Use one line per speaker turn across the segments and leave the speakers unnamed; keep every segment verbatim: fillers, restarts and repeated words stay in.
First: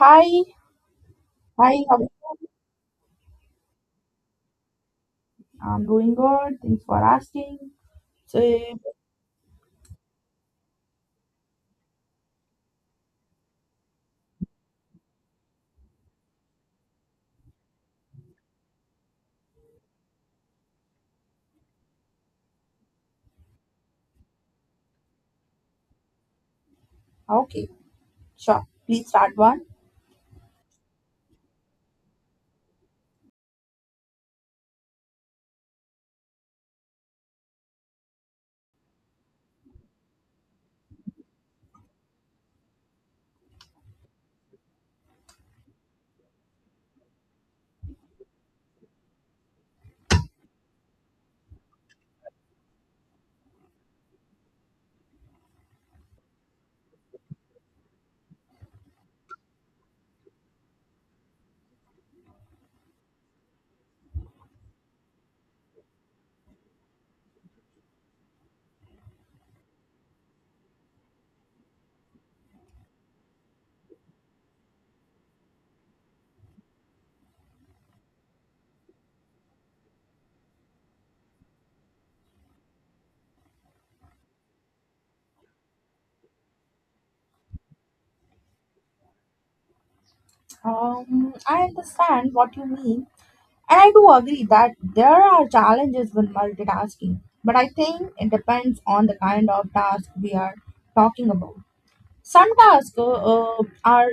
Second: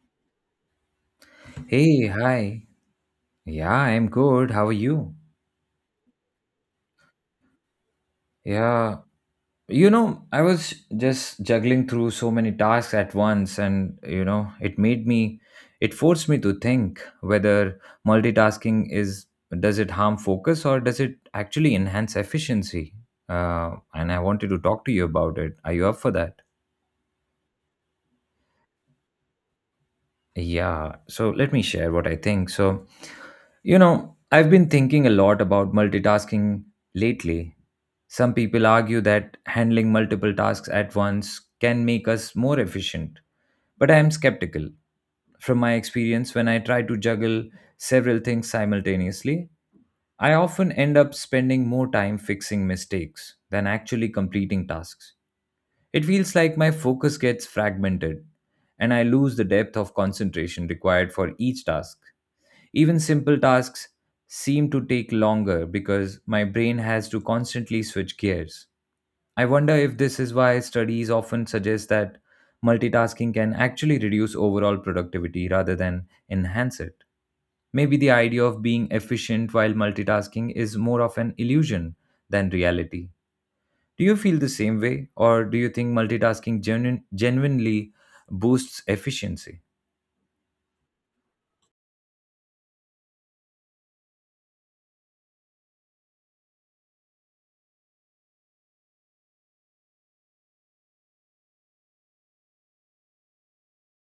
Hi, hi, how
Hey, hi. Yeah, I'm good. How are you?
I'm doing good. Thanks for asking. So,
Yeah, you know, I was just juggling through so many tasks at once, and you know, it made me, it forced me to think whether multitasking is, does it harm focus or does it actually enhance efficiency? Uh, and I wanted to talk to you about it. Are you up for that?
okay, sure. Please start one.
Yeah, so let me share what I think. So, you know, I've been thinking a lot about multitasking lately. Some people argue that handling multiple tasks at once can make us more efficient, but I am skeptical. From my experience, when I try to juggle several things simultaneously, I often end up spending more time fixing mistakes than actually completing tasks. It feels like my focus gets fragmented and I lose the depth of concentration required for each task. Even simple tasks seem to take longer because my brain has to constantly switch gears. I wonder if this is why studies often suggest that multitasking can actually reduce overall productivity rather than enhance it. Maybe the idea of being efficient while multitasking is more of an illusion than reality. Do you feel the same way, or do you think multitasking genuine, genuinely boosts efficiency?
Um, I understand what you mean, and I do agree that there are challenges with multitasking, but I think it depends on the kind of task we are talking about. Some tasks uh, are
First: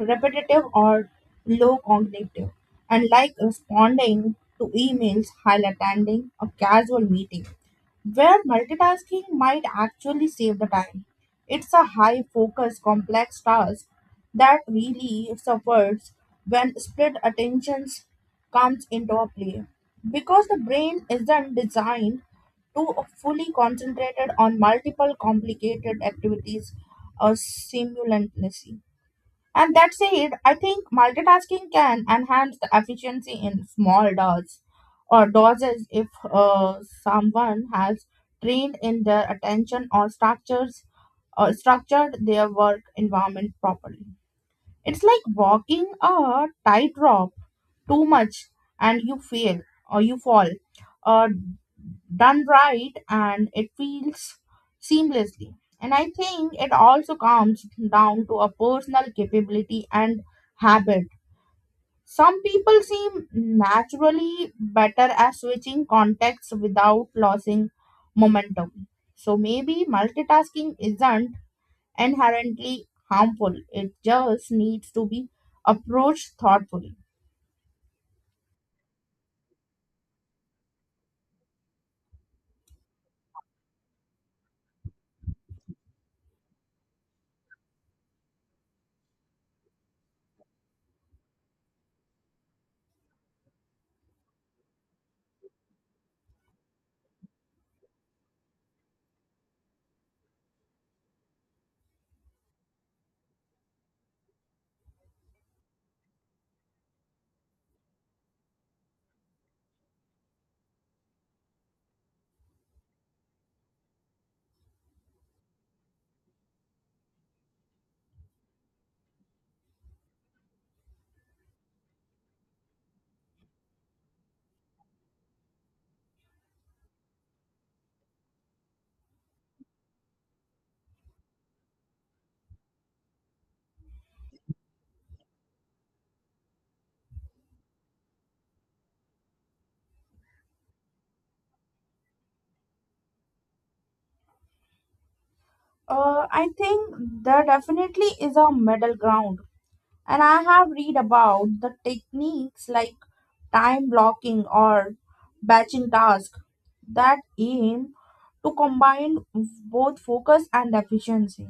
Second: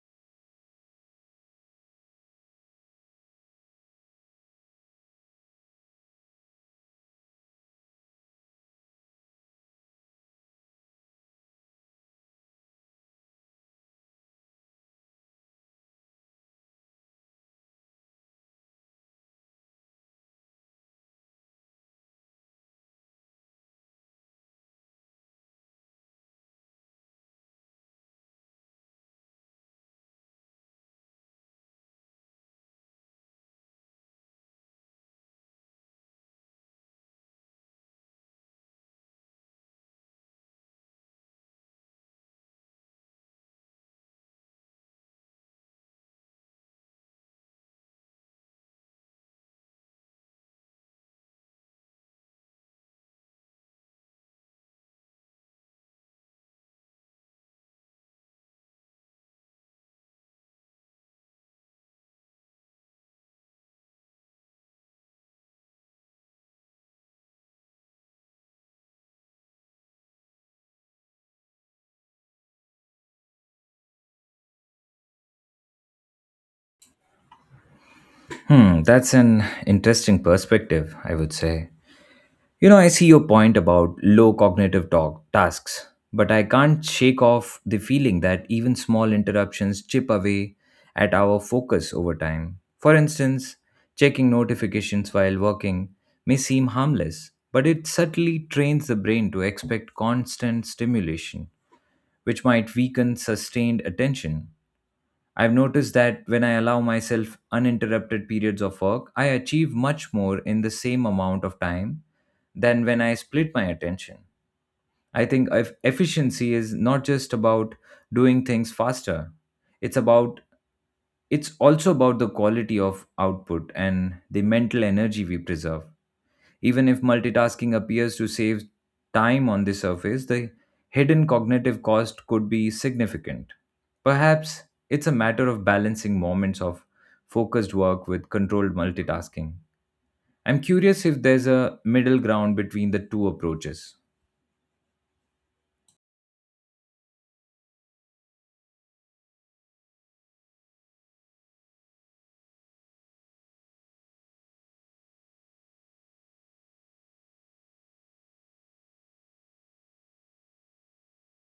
repetitive or low cognitive, and like responding to emails while attending a casual meeting, where multitasking might actually save the time. It's a high focus, complex task that really suffers when split attentions comes into a play because the brain isn't designed to fully concentrated on multiple complicated activities uh, simultaneously. And that said, I think multitasking can enhance the efficiency in small doses or doses if uh, someone has trained in their attention or structures or structured their work environment properly. It's like walking a tightrope too much and you fail or you fall. Uh, Done right and it feels seamlessly. And I think it also comes down to a personal capability and habit. Some people seem naturally better at switching contexts without losing momentum. So maybe multitasking isn't inherently harmful, it just needs to be approached thoughtfully.
Hmm, that's an interesting perspective, I would say. You know, I see your point about low cognitive talk, tasks, but I can't shake off the feeling that even small interruptions chip away at our focus over time. For instance, checking notifications while working may seem harmless, but it subtly trains the brain to expect constant stimulation, which might weaken sustained attention. I've noticed that when I allow myself uninterrupted periods of work, I achieve much more in the same amount of time than when I split my attention. I think if efficiency is not just about doing things faster. It's about it's also about the quality of output and the mental energy we preserve. Even if multitasking appears to save time on the surface, the hidden cognitive cost could be significant. Perhaps it's a matter of balancing moments of focused work with controlled multitasking. I'm curious if there's a middle ground between the two approaches.
Uh, I think there definitely is a middle ground, and I have read about the techniques like time blocking or batching tasks that aim to combine both focus and efficiency.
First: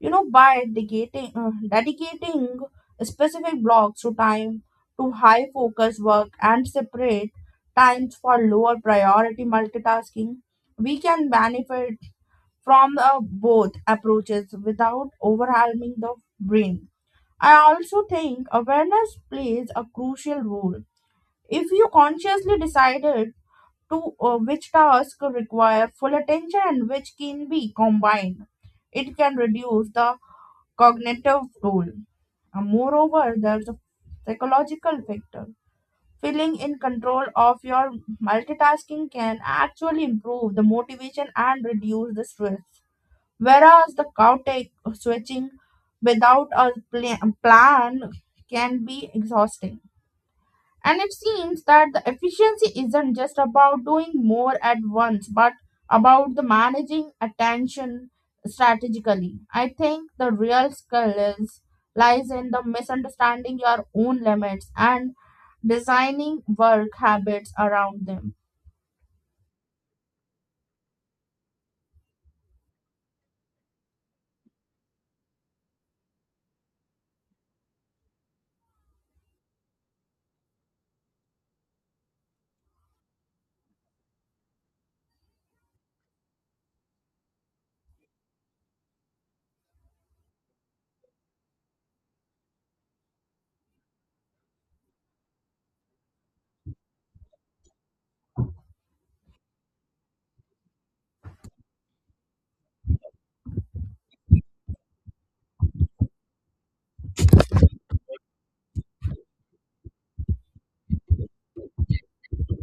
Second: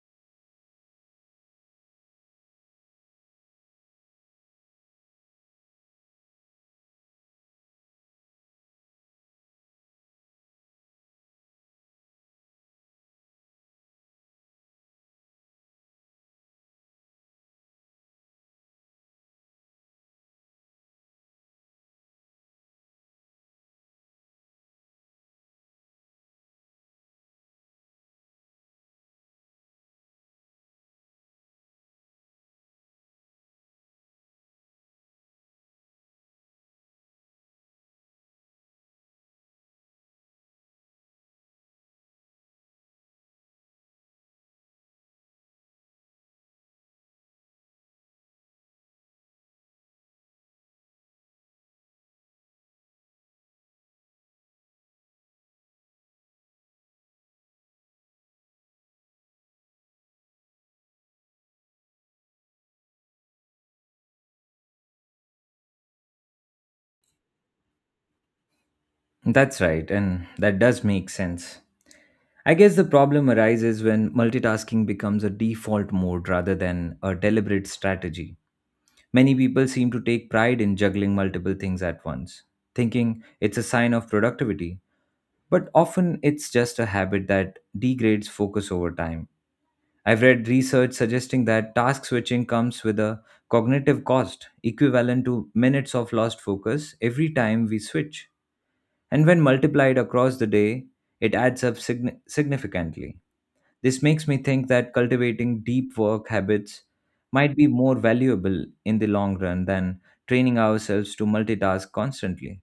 You know, by dedicating, uh, dedicating specific blocks to time to high focus work and separate times for lower priority multitasking, we can benefit from the both approaches without overwhelming the brain. I also think awareness plays a crucial role. If you consciously decided to uh, which tasks require full attention and which can be combined, it can reduce the cognitive role. And moreover, there's a psychological factor. Feeling in control of your multitasking can actually improve the motivation and reduce the stress. Whereas the cow take uh, switching without a pla- plan can be exhausting. And it seems that the efficiency isn't just about doing more at once, but about the managing attention strategically. I think the real skill is lies in the misunderstanding your own limits and designing work habits around them.
That's right, and that does make sense. I guess the problem arises when multitasking becomes a default mode rather than a deliberate strategy. Many people seem to take pride in juggling multiple things at once, thinking it's a sign of productivity, but often it's just a habit that degrades focus over time. I've read research suggesting that task switching comes with a cognitive cost equivalent to minutes of lost focus every time we switch. And when multiplied across the day, it adds up signi- significantly. This makes me think that cultivating deep work habits might be more valuable in the long run than training ourselves to multitask constantly.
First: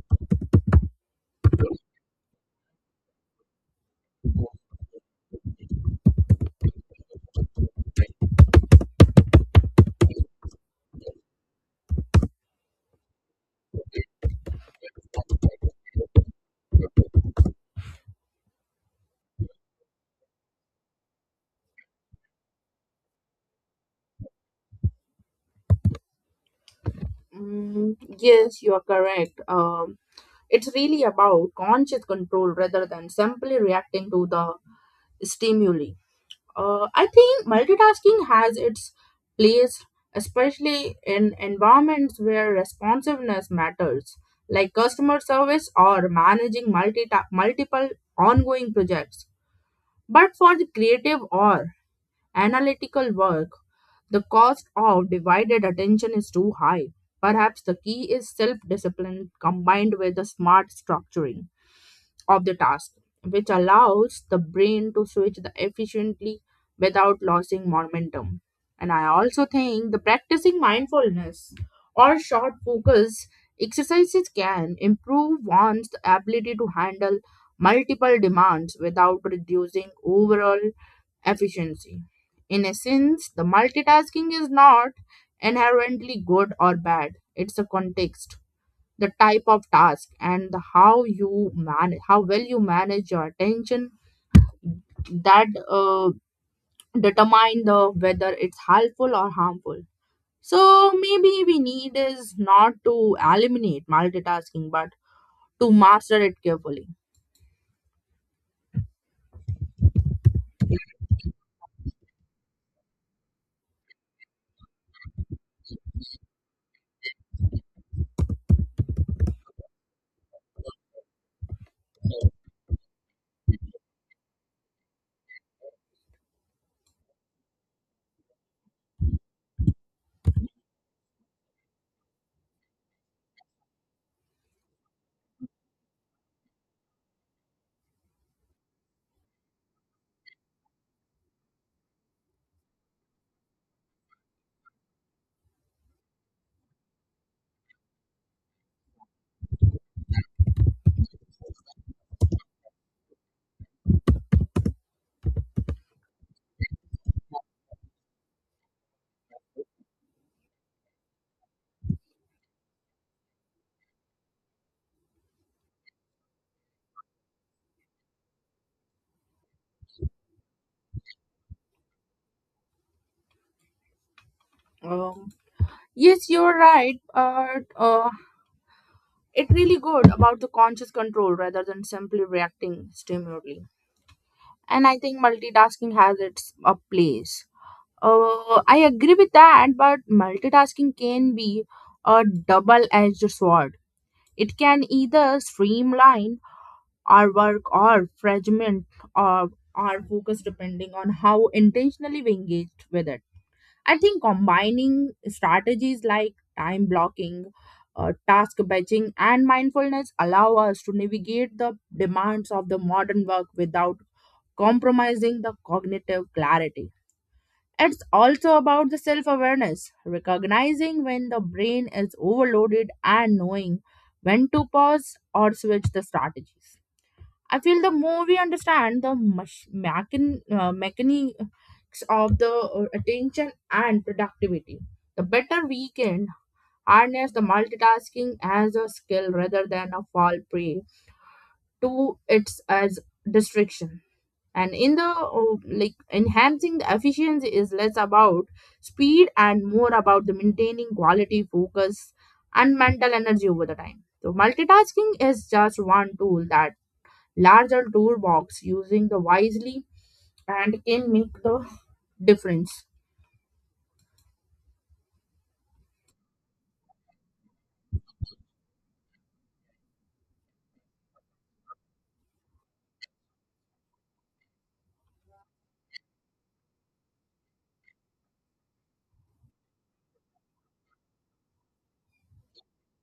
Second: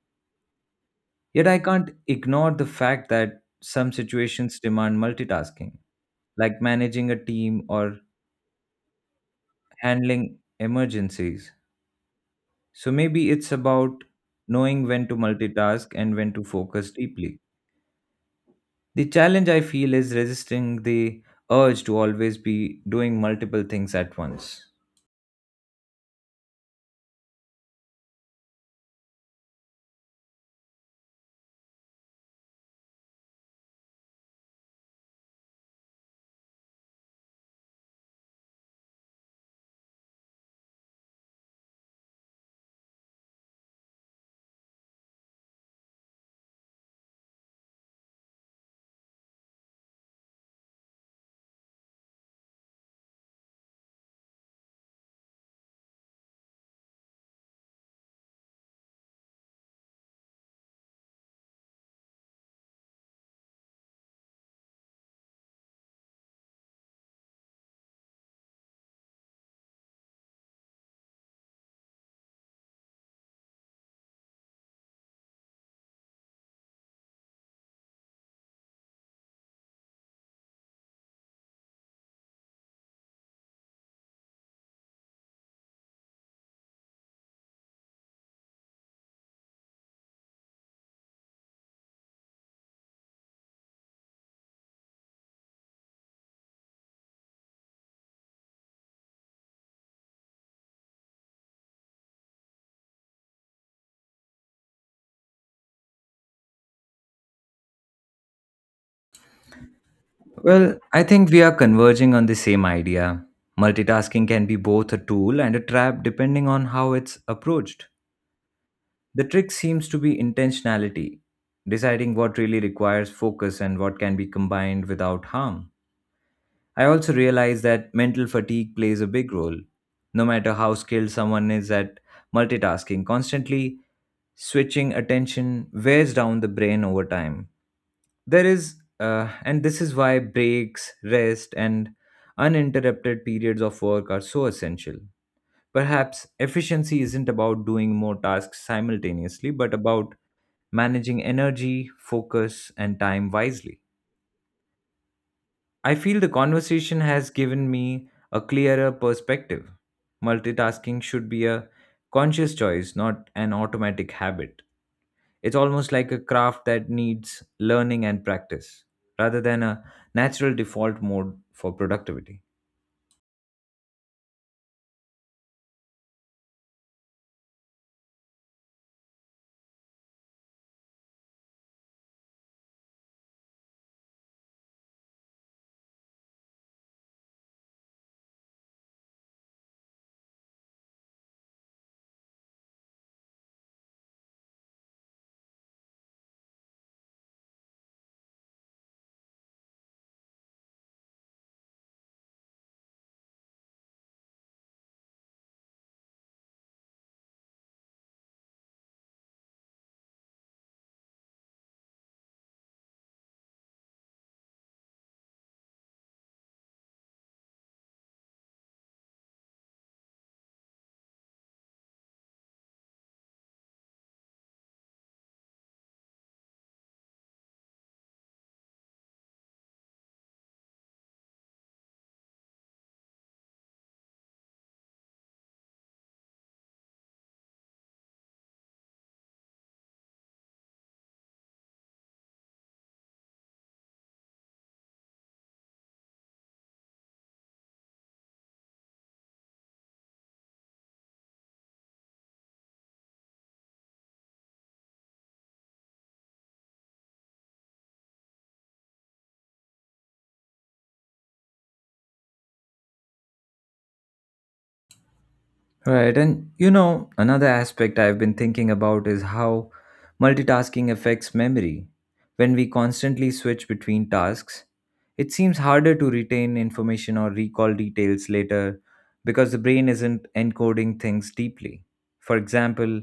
Yet I can't ignore the fact that some situations demand multitasking, like managing a team or handling emergencies. So maybe it's about knowing when to multitask and when to focus deeply. The challenge I feel is resisting the urge to always be doing multiple things at once.
Mm, yes, you are correct. Um, It's really about conscious control rather than simply reacting to the stimuli. Uh, I think multitasking has its place, especially in environments where responsiveness matters, like customer service or managing multi- multiple ongoing projects. But for the creative or analytical work, the cost of divided attention is too high. Perhaps the key is self discipline combined with a smart structuring of the task, which allows the brain to switch the efficiently without losing momentum. And I also think the practicing mindfulness or short focus exercises can improve one's ability to handle multiple demands without reducing overall efficiency. In essence, the multitasking is not inherently good or bad. It's a context the type of task and the how you manage how well you manage your attention that uh, determine the whether it's helpful or harmful so maybe we need is not to eliminate multitasking but to master it carefully.
Well, I think we are converging on the same idea. Multitasking can be both a tool and a trap depending on how it's approached. The trick seems to be intentionality, deciding what really requires focus and what can be combined without harm. I also realize that mental fatigue plays a big role. No matter how skilled someone is at multitasking, constantly switching attention wears down the brain over time. There is, uh, and this is why breaks, rest, and uninterrupted periods of work are so essential. Perhaps efficiency isn't about doing more tasks simultaneously, but about managing energy, focus, and time wisely. I feel the conversation has given me a clearer perspective. Multitasking should be a conscious choice, not an automatic habit. It's almost like a craft that needs learning and practice, rather than a natural default mode for productivity.
um, yes you're right uh, uh, it really good about the conscious control rather than simply reacting stimuli and I think multitasking has its a place. Uh, I agree with that, but multitasking can be a double edged sword. It can either streamline our work or fragment of our focus depending on how intentionally we engaged with it. I think combining strategies like time blocking, uh, task batching, and mindfulness allow us to navigate the demands of the modern work without compromising the cognitive clarity. It's also about the self awareness, recognizing when the brain is overloaded and knowing when to pause or switch the strategies. I feel the more we understand the mach- machin- uh, mechanics of the uh, attention and productivity, the better we can harness the multitasking as a skill rather than a fall prey to its as distraction and in the oh, like enhancing the efficiency is less about speed and more about the maintaining quality focus and mental energy over the time so multitasking is just one tool that larger toolbox using the wisely and can make the difference.
Right. And you know, another aspect I've been thinking about is how multitasking affects memory. When we constantly switch between tasks, it seems harder to retain information or recall details later because the brain isn't encoding things deeply. For example,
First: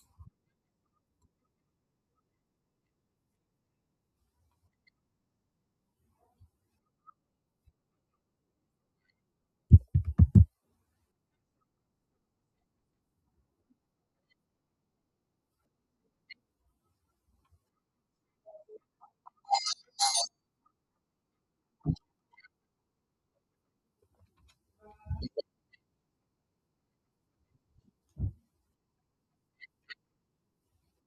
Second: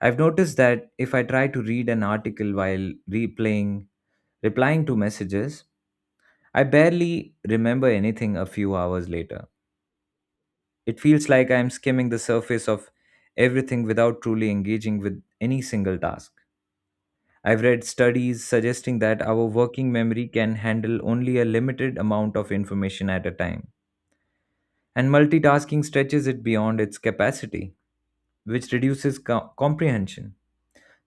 I've noticed that if I try to read an article while replaying replying to messages, I barely remember anything a few hours later. It feels like I am skimming the surface of everything without truly engaging with any single task. I've read studies suggesting that our working memory can handle only a limited amount of information at a time, and multitasking stretches it beyond its capacity, which reduces co- comprehension.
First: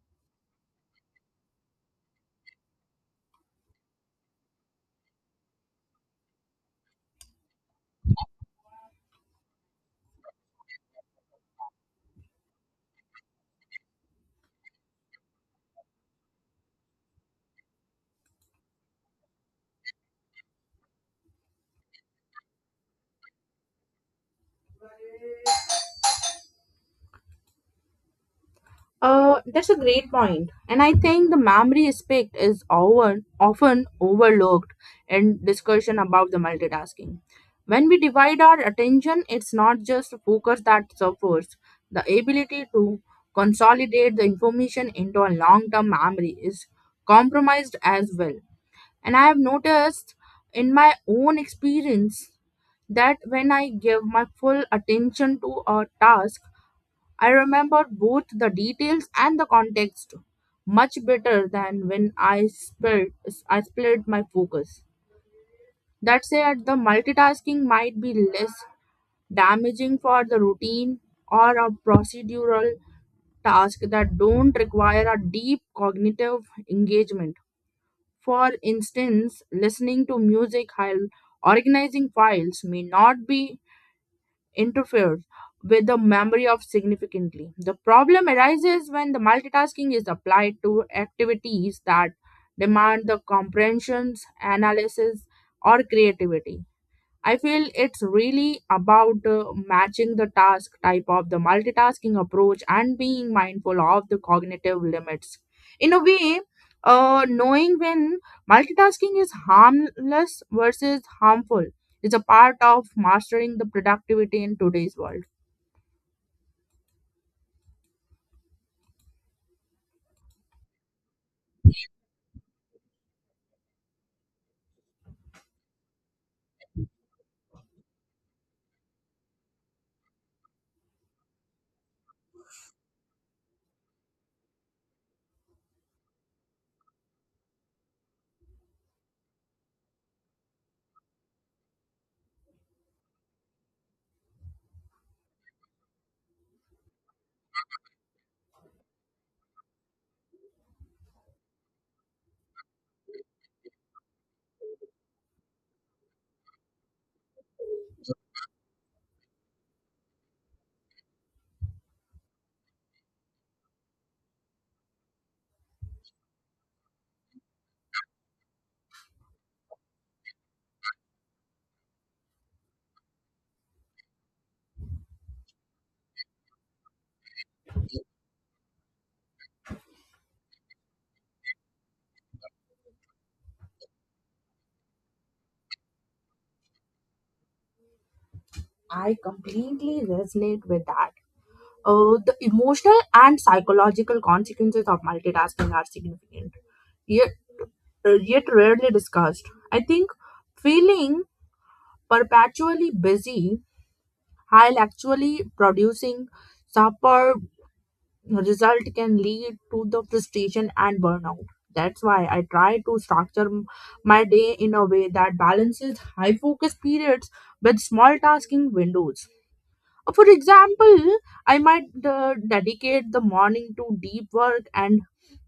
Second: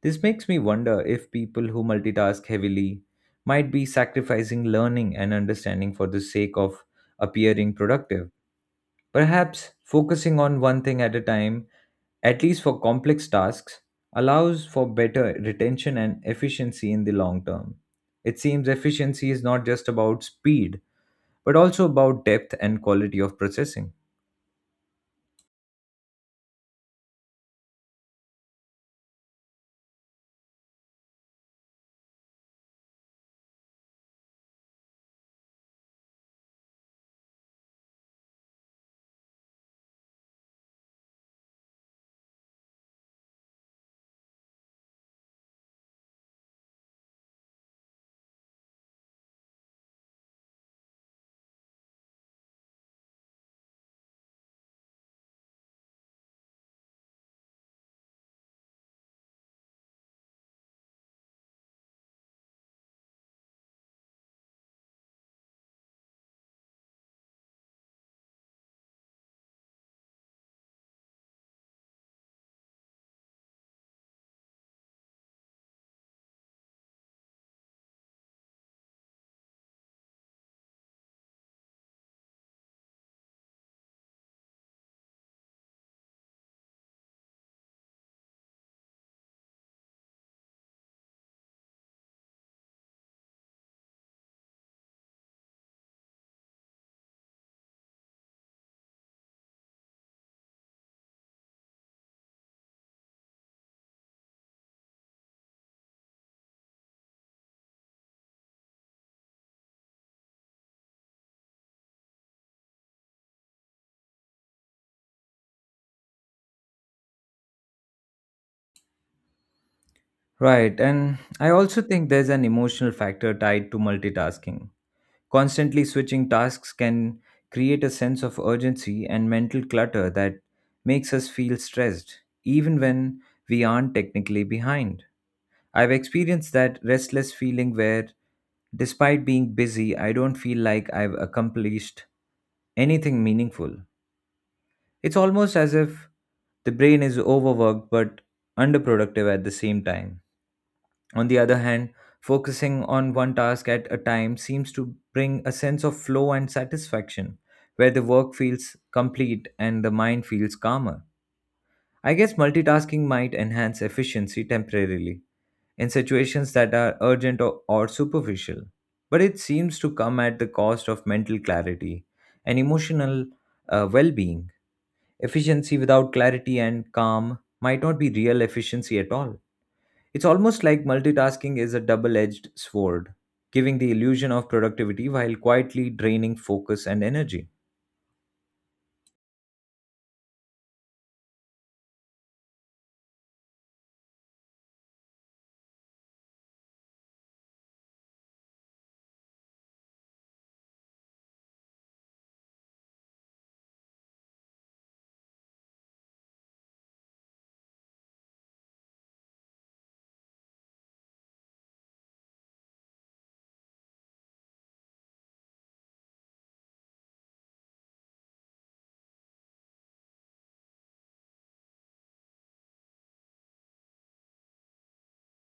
This makes me wonder if people who multitask heavily might be sacrificing learning and understanding for the sake of appearing productive. Perhaps focusing on one thing at a time, at least for complex tasks, allows for better retention and efficiency in the long term. It seems efficiency is not just about speed, but also about depth and quality of processing.
Uh, that's a great point, and I think the memory aspect is over, often overlooked in discussion about the multitasking. When we divide our attention, it's not just focus that suffers. The ability to consolidate the information into a long-term memory is compromised as well. And I have noticed in my own experience that when I give my full attention to a task, I remember both the details and the context much better than when I split, I split my focus. That said, the multitasking might be less damaging for the routine or a procedural task that don't require a deep cognitive engagement. For instance, listening to music while organizing files may not be interferes with the memory of significantly. The problem arises when the multitasking is applied to activities that demand the comprehensions, analysis, or creativity. I feel it's really about uh, matching the task type of the multitasking approach and being mindful of the cognitive limits. In a way, uh, knowing when multitasking is harmless versus harmful is a part of mastering the productivity in today's world.
Right, and I also think there's an emotional factor tied to multitasking. Constantly switching tasks can create a sense of urgency and mental clutter that makes us feel stressed, even when we aren't technically behind. I've experienced that restless feeling where, despite being busy, I don't feel like I've accomplished anything meaningful. It's almost as if the brain is overworked but underproductive at the same time. On the other hand, focusing on one task at a time seems to bring a sense of flow and satisfaction, where the work feels complete and the mind feels calmer. I guess multitasking might enhance efficiency temporarily in situations that are urgent or, or superficial, but it seems to come at the cost of mental clarity and emotional uh, well being. Efficiency without clarity and calm might not be real efficiency at all. It's almost like multitasking is a double edged sword, giving the illusion of productivity while quietly draining focus and energy.
I completely resonate with that. Uh, the emotional and psychological consequences of multitasking are significant, yet, uh, yet rarely discussed. I think feeling perpetually busy while actually producing superb result can lead to the frustration and burnout. That's why I try to structure m- my day in a way that balances high focus periods with small tasking windows. Uh, for example I might uh, dedicate the morning to deep work and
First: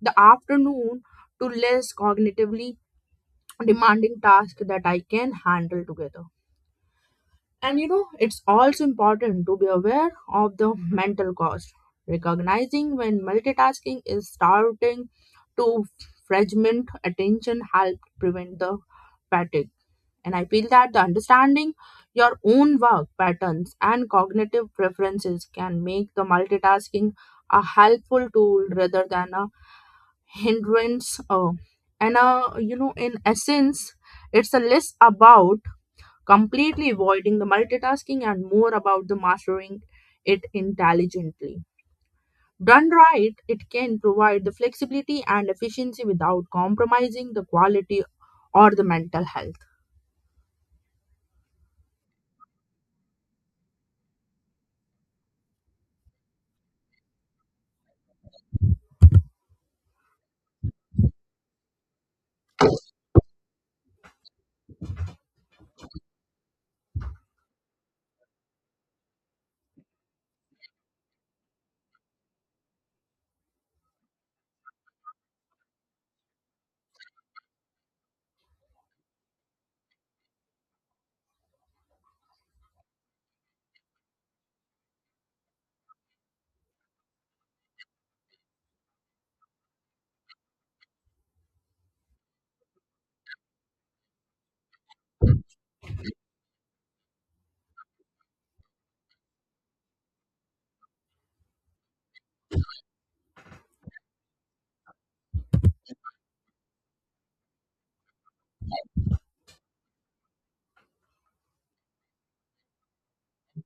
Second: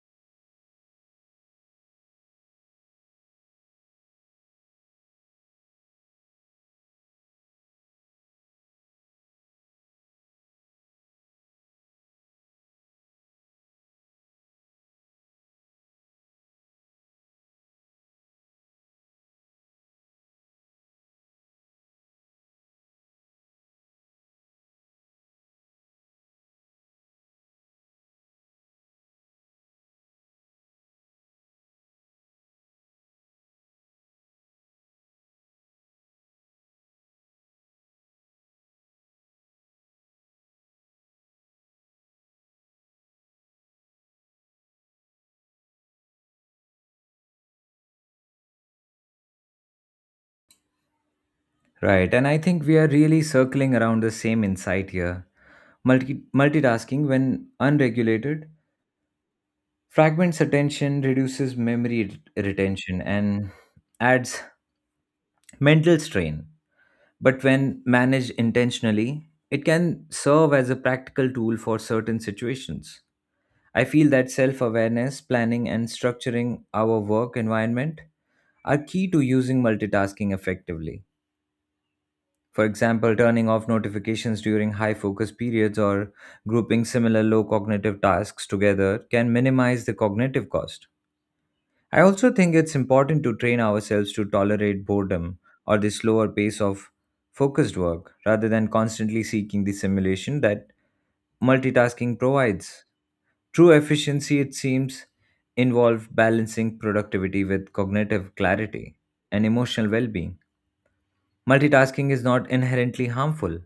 the afternoon to less cognitively demanding tasks that I can handle together. And you know, it's also important to be aware of the mental cost, recognizing when multitasking is starting to fragment attention help prevent the fatigue. And I feel that the understanding your own work patterns and cognitive preferences can make the multitasking a helpful tool rather than a hindrance. Uh, and uh, You know, in essence, it's a less about completely avoiding the multitasking and more about the mastering it intelligently. Done right, it can provide the flexibility and efficiency without compromising the quality or the mental health.
Right, and I think we are really circling around the same insight here. Multi- multitasking, when unregulated, fragments attention, reduces memory re- retention, and adds mental strain. But when managed intentionally, it can serve as a practical tool for certain situations. I feel that self awareness, planning, and structuring our work environment are key to using multitasking effectively. For example, turning off notifications during high focus periods or grouping similar low cognitive tasks together can minimize the cognitive cost. I also think it's important to train ourselves to tolerate boredom or the slower pace of focused work rather than constantly seeking the simulation that multitasking provides. True efficiency, it seems, involves balancing productivity with cognitive clarity and emotional well being. Multitasking is not inherently harmful.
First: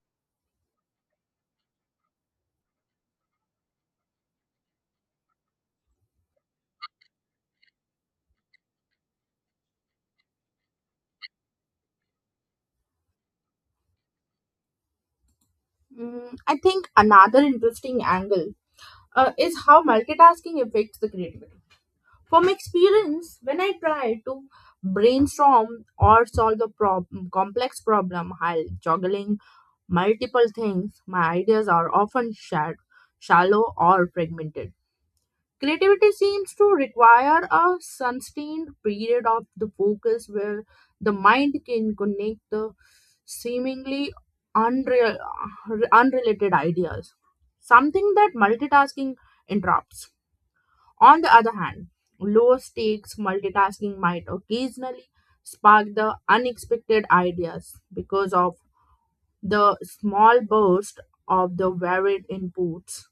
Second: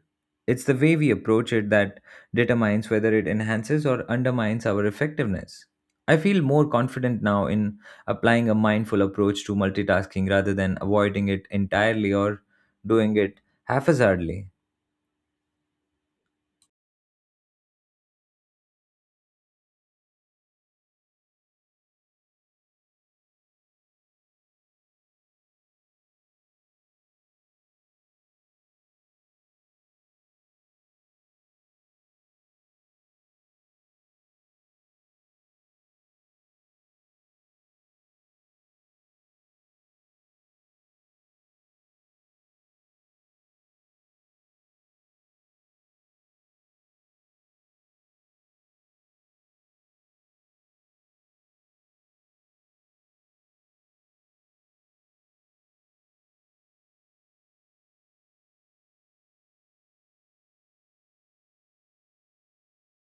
It's the way we approach it that determines whether it enhances or undermines our effectiveness. I feel more confident now in applying a mindful approach to multitasking rather than avoiding it entirely or doing it haphazardly.
Mm, I think another interesting angle uh, is how multitasking affects the creativity. From experience, when I try to brainstorm or solve a prob- complex problem while juggling multiple things, my ideas are often shared, shallow or fragmented. Creativity seems to require a sustained period of the focus where the mind can connect the seemingly unreal, unrelated ideas, something that multitasking interrupts. On the other hand, low stakes multitasking might occasionally spark the unexpected ideas because of the small burst of the varied inputs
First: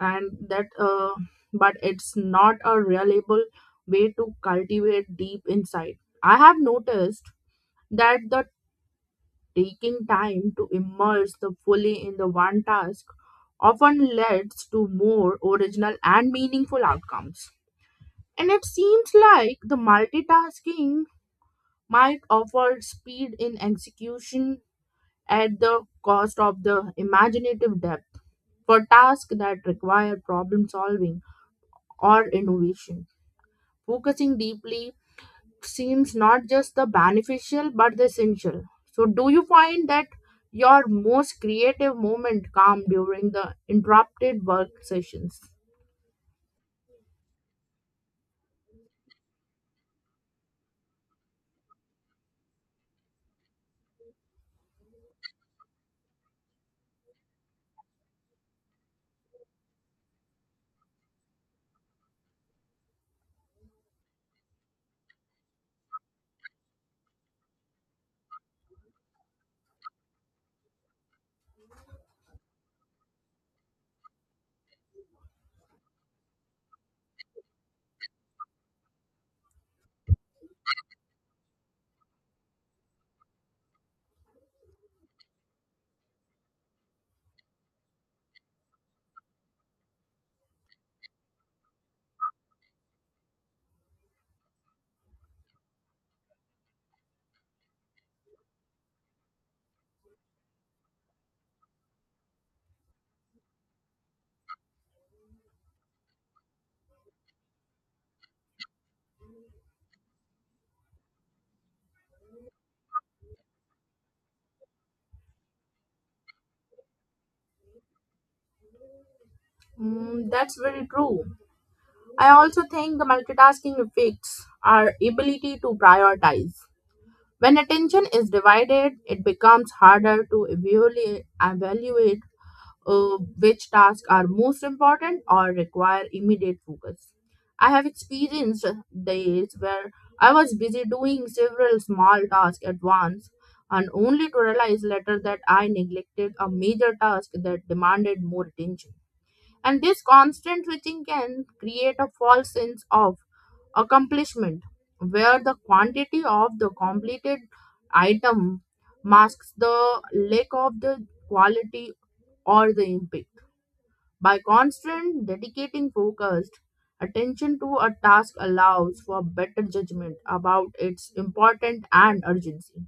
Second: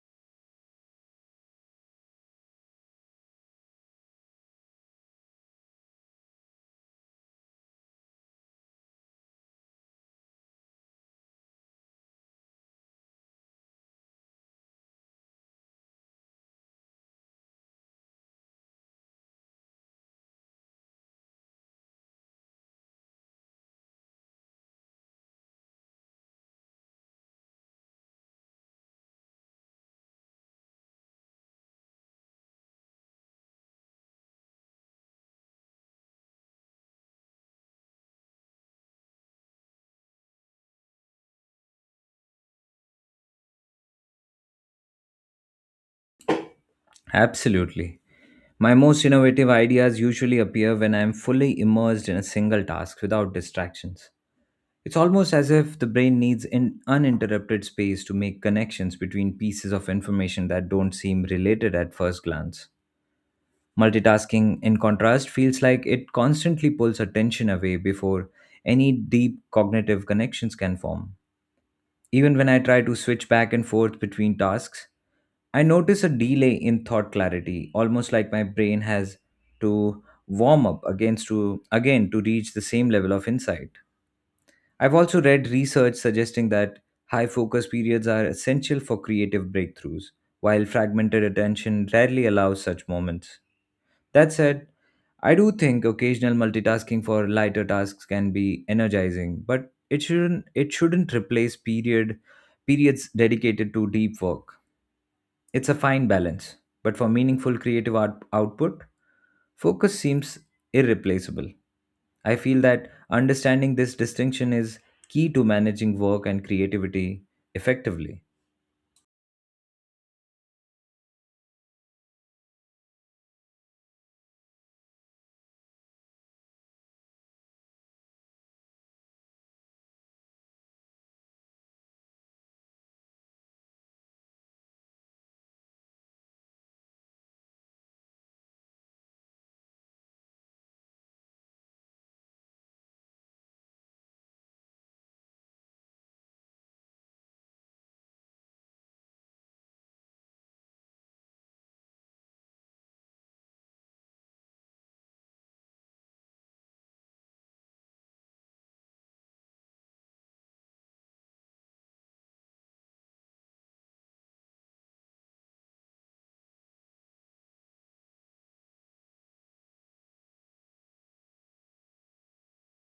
and that uh, but it's not a reliable way to cultivate deep insight. I have noticed that the taking time to immerse the fully in the one task often leads to more original and meaningful outcomes and it seems like the multitasking might offer speed in execution at the cost of the imaginative depth. For tasks that require problem solving or innovation, focusing deeply seems not just the beneficial but the essential. So, do you find that your most creative moment come during the interrupted work sessions?
Absolutely. My most innovative ideas usually appear when I am fully immersed in a single task without distractions. It's almost as if the brain needs an uninterrupted space to make connections between pieces of information that don't seem related at first glance. Multitasking, in contrast, feels like it constantly pulls attention away before any deep cognitive connections can form. Even when I try to switch back and forth between tasks, I notice a delay in thought clarity, almost like my brain has to warm up against to again to reach the same level of insight. I've also read research suggesting that high focus periods are essential for creative breakthroughs, while fragmented attention rarely allows such moments. That said, I do think occasional multitasking for lighter tasks can be energizing, but it shouldn't it shouldn't replace period periods dedicated to deep work. It's a fine balance, but for meaningful creative art output, focus seems irreplaceable. I feel that understanding this distinction is key to managing work and creativity effectively.
Mm, that's very true. I also think the multitasking affects our ability to prioritize. When attention is divided, it becomes harder to evaluate, evaluate uh, which tasks are most important or require immediate focus. I have experienced days where I was busy doing several small tasks at once and only to realize later that I neglected a major task that demanded more attention. And this constant switching can create a false sense of accomplishment, where the quantity of the completed item masks the lack of the quality or the impact. By constant dedicating focused attention to a task allows for better judgment about its importance and urgency.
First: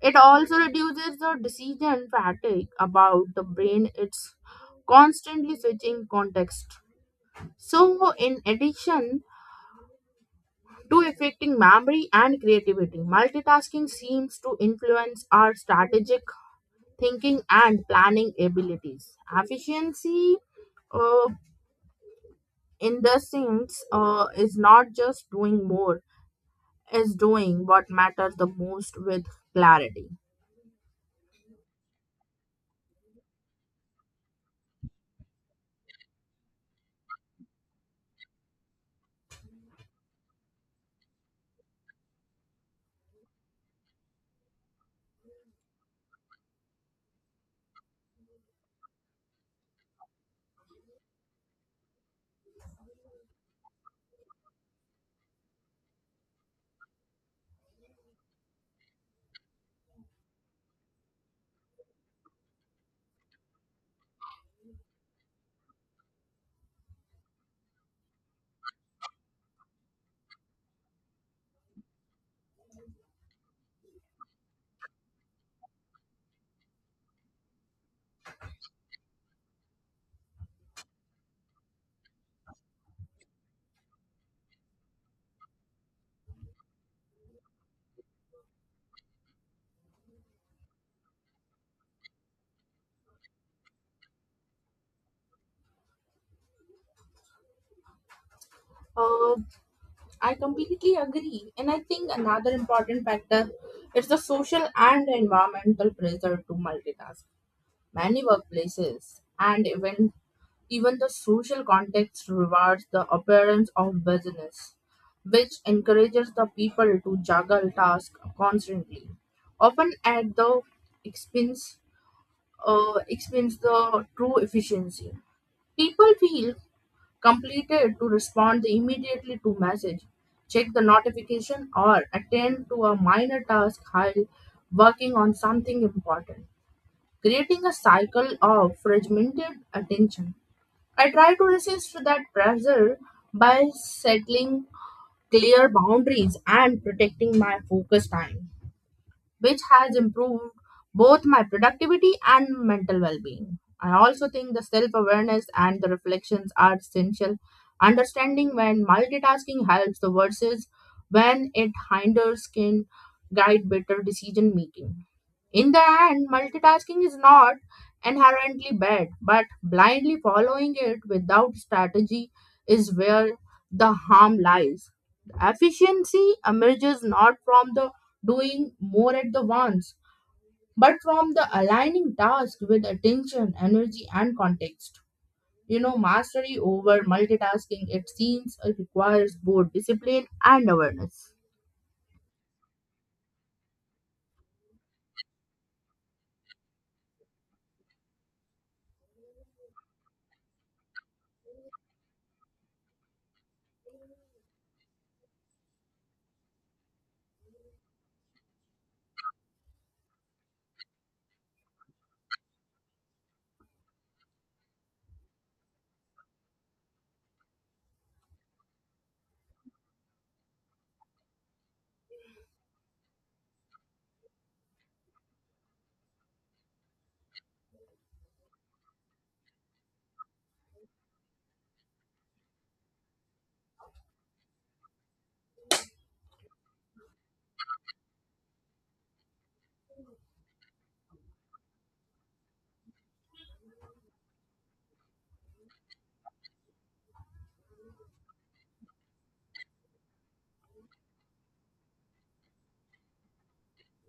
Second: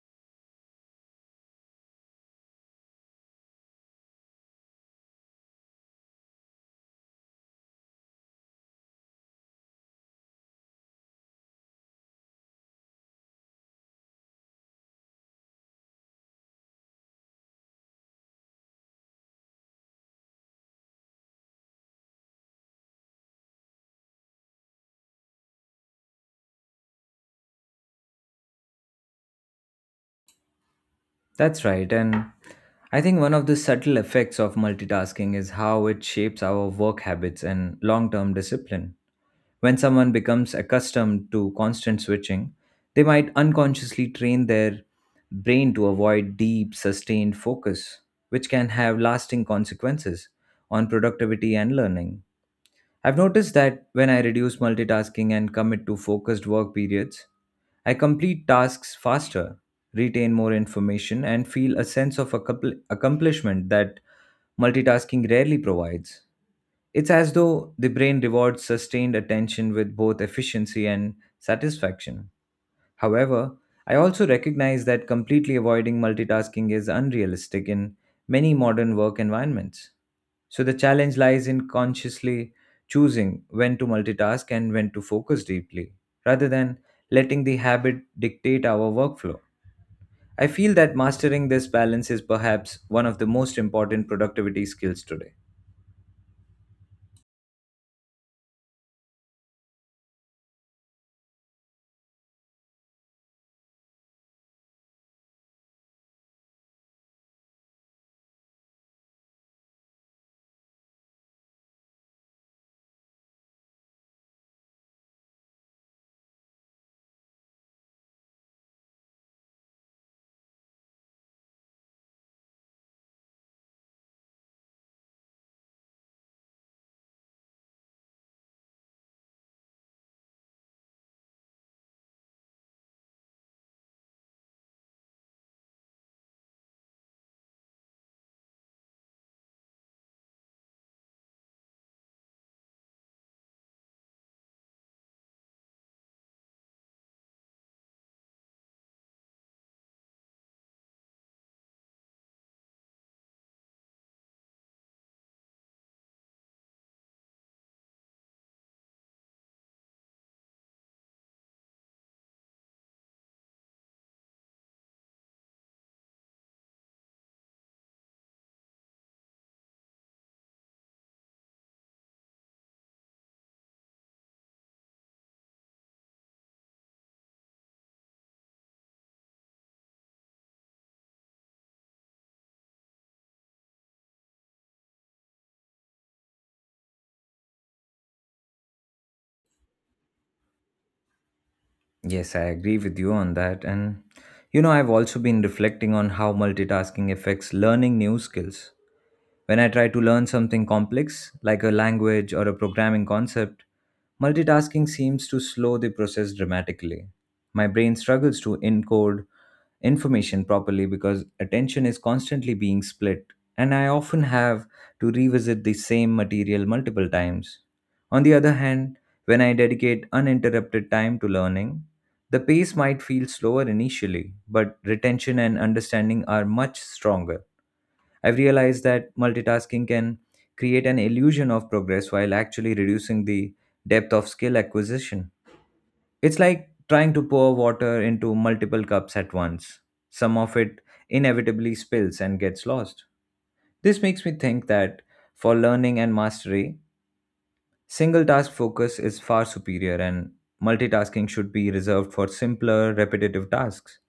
It also reduces the decision fatigue about the brain its constantly switching context. So in addition to affecting memory and creativity. Multitasking seems to influence our strategic thinking and planning abilities. Efficiency, uh, in the sense, uh, is not just doing more, is doing what matters the most with clarity.
That's right. And I think one of the subtle effects of multitasking is how it shapes our work habits and long term discipline. When someone becomes accustomed to constant switching, they might unconsciously train their brain to avoid deep, sustained focus, which can have lasting consequences on productivity and learning. I've noticed that when I reduce multitasking and commit to focused work periods, I complete tasks faster, retain more information, and feel a sense of accompli- accomplishment that multitasking rarely provides. It's as though the brain rewards sustained attention with both efficiency and satisfaction. However, I also recognize that completely avoiding multitasking is unrealistic in many modern work environments. So the challenge lies in consciously choosing when to multitask and when to focus deeply, rather than letting the habit dictate our workflow. I feel that mastering this balance is perhaps one of the most important productivity skills today.
Uh, I completely agree, and I think another important factor is the social and environmental pressure to multitask. Many workplaces and even even the social context rewards the appearance of business, which encourages the people to juggle tasks constantly, often at the expense uh, expense the true efficiency. People feel completed to respond immediately to message, check the notification, or attend to a minor task while working on something important creating a cycle of fragmented attention. I try to resist that pressure by settling clear boundaries and protecting my focus time which has improved both my productivity and mental well being. I also think the self awareness and the reflections are essential. Understanding when multitasking helps the versus when it hinders can guide better decision making. In the end, multitasking is not inherently bad, but blindly following it without strategy is where the harm lies. Efficiency emerges not from the doing more at the once, but from the aligning tasks with attention, energy, and context. You know, mastery over multitasking, it seems, uh, requires both discipline and awareness.
Yes, I agree with you on that. And you know, I've also been reflecting on how multitasking affects learning new skills. When I try to learn something complex, like a language or a programming concept, multitasking seems to slow the process dramatically. My brain struggles to encode information properly because attention is constantly being split, and I often have to revisit the same material multiple times. On the other hand, when I dedicate uninterrupted time to learning, the pace might feel slower initially, but retention and understanding are much stronger. I've realized that multitasking can create an illusion of progress while actually reducing the depth of skill acquisition. It's like trying to pour water into multiple cups at once. Some of it inevitably spills and gets lost. This makes me think that for learning and mastery, single task focus is far superior and multitasking should be reserved for simpler, repetitive tasks.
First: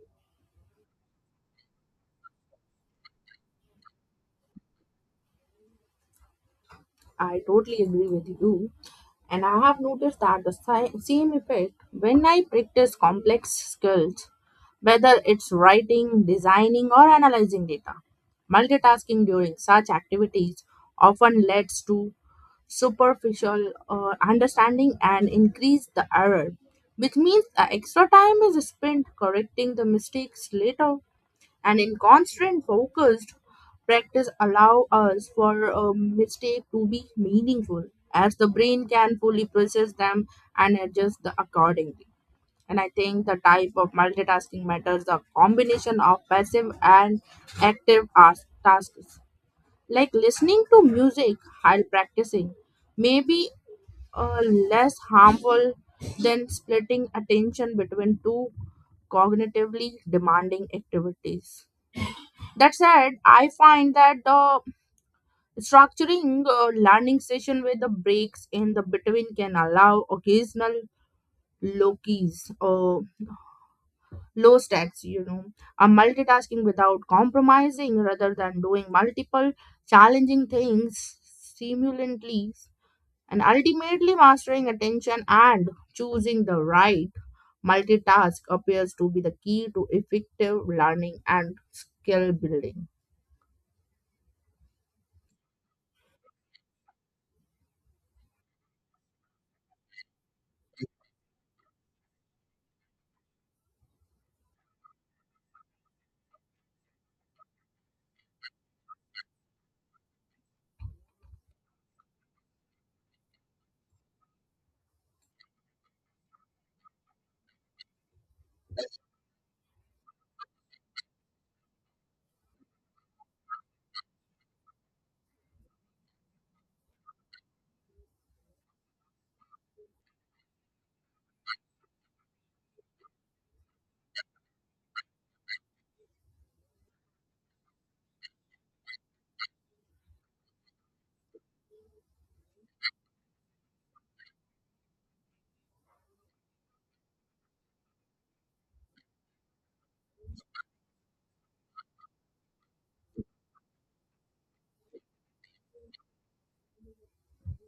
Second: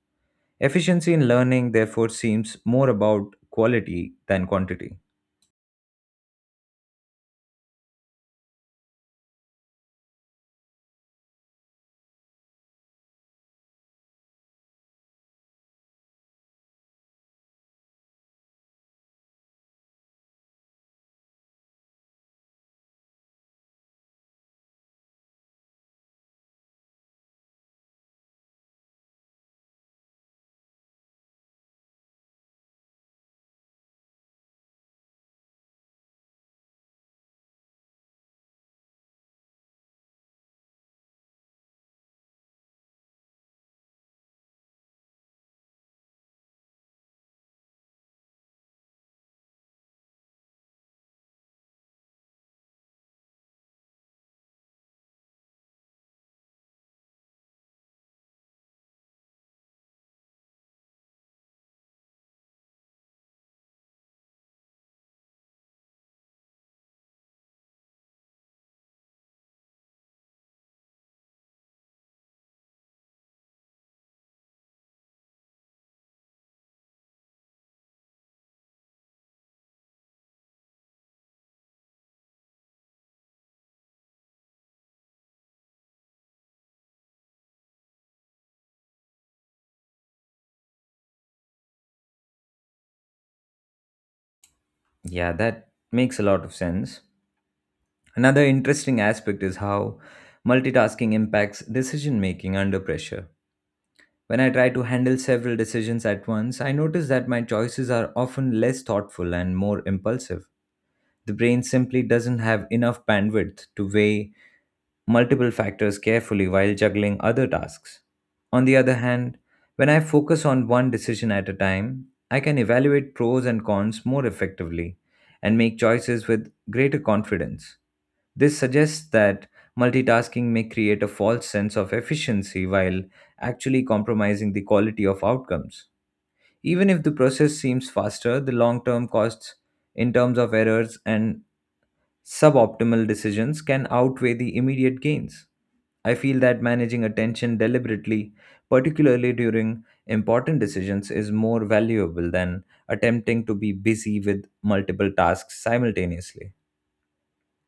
Efficiency in learning, therefore, seems more about quality than quantity.
I totally agree with you. And I have noticed that the si- same effect when I practice complex skills, whether it's writing, designing, or analyzing data. Multitasking during such activities often leads to superficial uh, understanding and increase the error, which means the extra time is spent correcting the mistakes later and in constant focused practice allow us for a mistake to be meaningful as the brain can fully process them and adjust the accordingly and I think the type of multitasking matters the combination of passive and active as- tasks like listening to music while practicing may be uh, less harmful than splitting attention between two cognitively demanding activities. That said, I find that the structuring uh, learning session with the breaks in the between can allow occasional low keys or low stacks, you know, a multitasking without compromising rather than doing multiple challenging things simultaneously and ultimately mastering attention and choosing the right multitask appears to be the key to effective learning and skill building.
Yeah, that makes a lot of sense. Another interesting aspect is how multitasking impacts decision making under pressure. When I try to handle several decisions at once, I notice that my choices are often less thoughtful and more impulsive. The brain simply doesn't have enough bandwidth to weigh multiple factors carefully while juggling other tasks. On the other hand, when I focus on one decision at a time, I can evaluate pros and cons more effectively and make choices with greater confidence. This suggests that multitasking may create a false sense of efficiency while actually compromising the quality of outcomes. Even if the process seems faster, the long term costs in terms of errors and suboptimal decisions can outweigh the immediate gains. I feel that managing attention deliberately, particularly during important decisions, is more valuable than attempting to be busy with multiple tasks simultaneously.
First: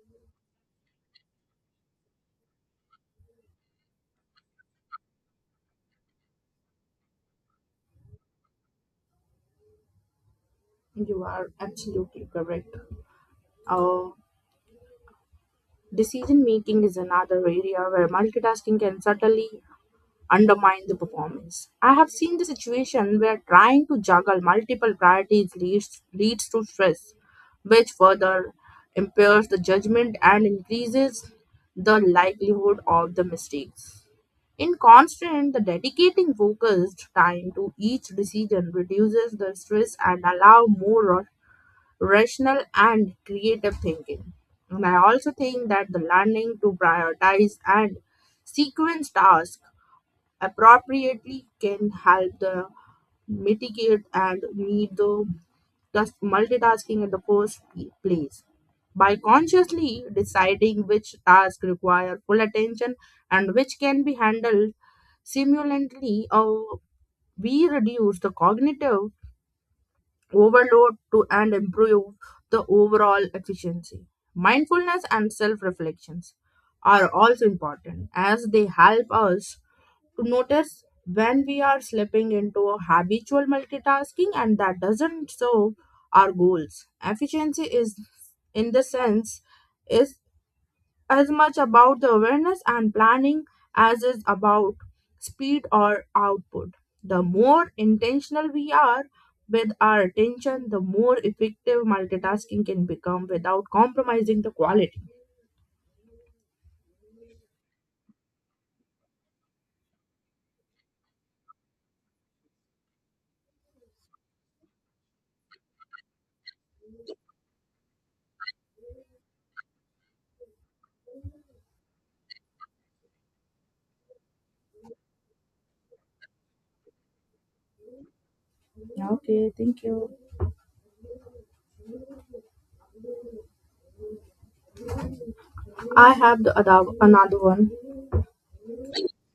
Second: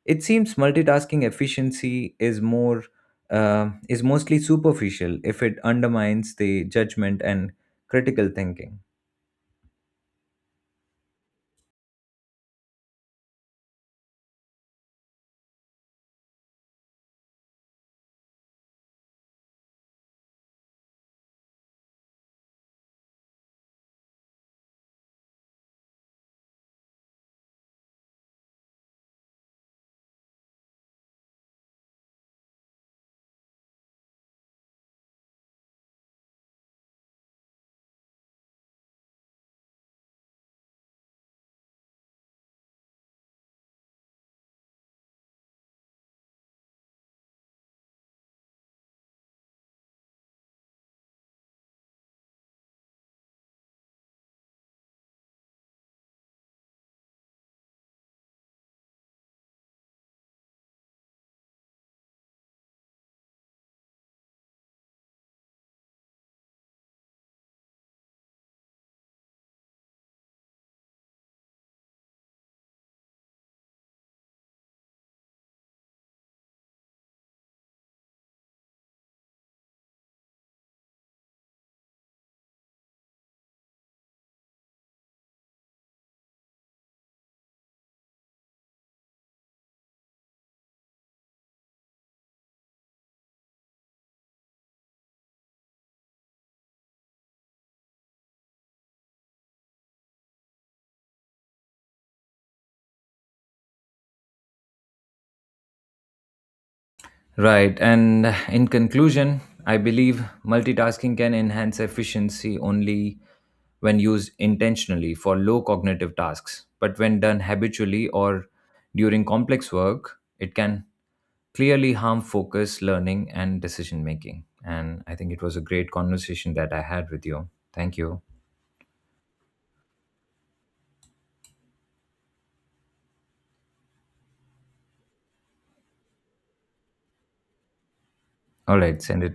It seems multitasking efficiency is more uh, is mostly superficial if it undermines the judgment and critical thinking.
You are absolutely correct. Uh, Decision making is another area where multitasking can subtly undermine the performance. I have seen the situation where trying to juggle multiple priorities leads, leads to stress, which further impairs the judgment and increases the likelihood of the mistakes. In constant, the dedicating focused time to each decision reduces the stress and allow more rational and creative thinking. And I also think that the learning to prioritize and sequence tasks appropriately can help the mitigate and meet the thus multitasking in the first p- place. By consciously deciding which tasks require full attention and which can be handled simultaneously, or we reduce the cognitive overload to and improve the overall efficiency. Mindfulness and self reflections are also important as they help us to notice when we are slipping into a habitual multitasking and that doesn't serve our goals. Efficiency is, in the sense, is as much about the awareness and planning as is about speed or output. The more intentional we are with our attention, the more effective multitasking can become without compromising the quality.
Right, and in conclusion, I believe multitasking can enhance efficiency only when used intentionally for low cognitive tasks, but when done habitually or during complex work, it can clearly harm focus, learning, and decision making. And I think it was a great conversation that I had with you. Thank you.
Okay, thank you. I have the other, another one.
All right, send it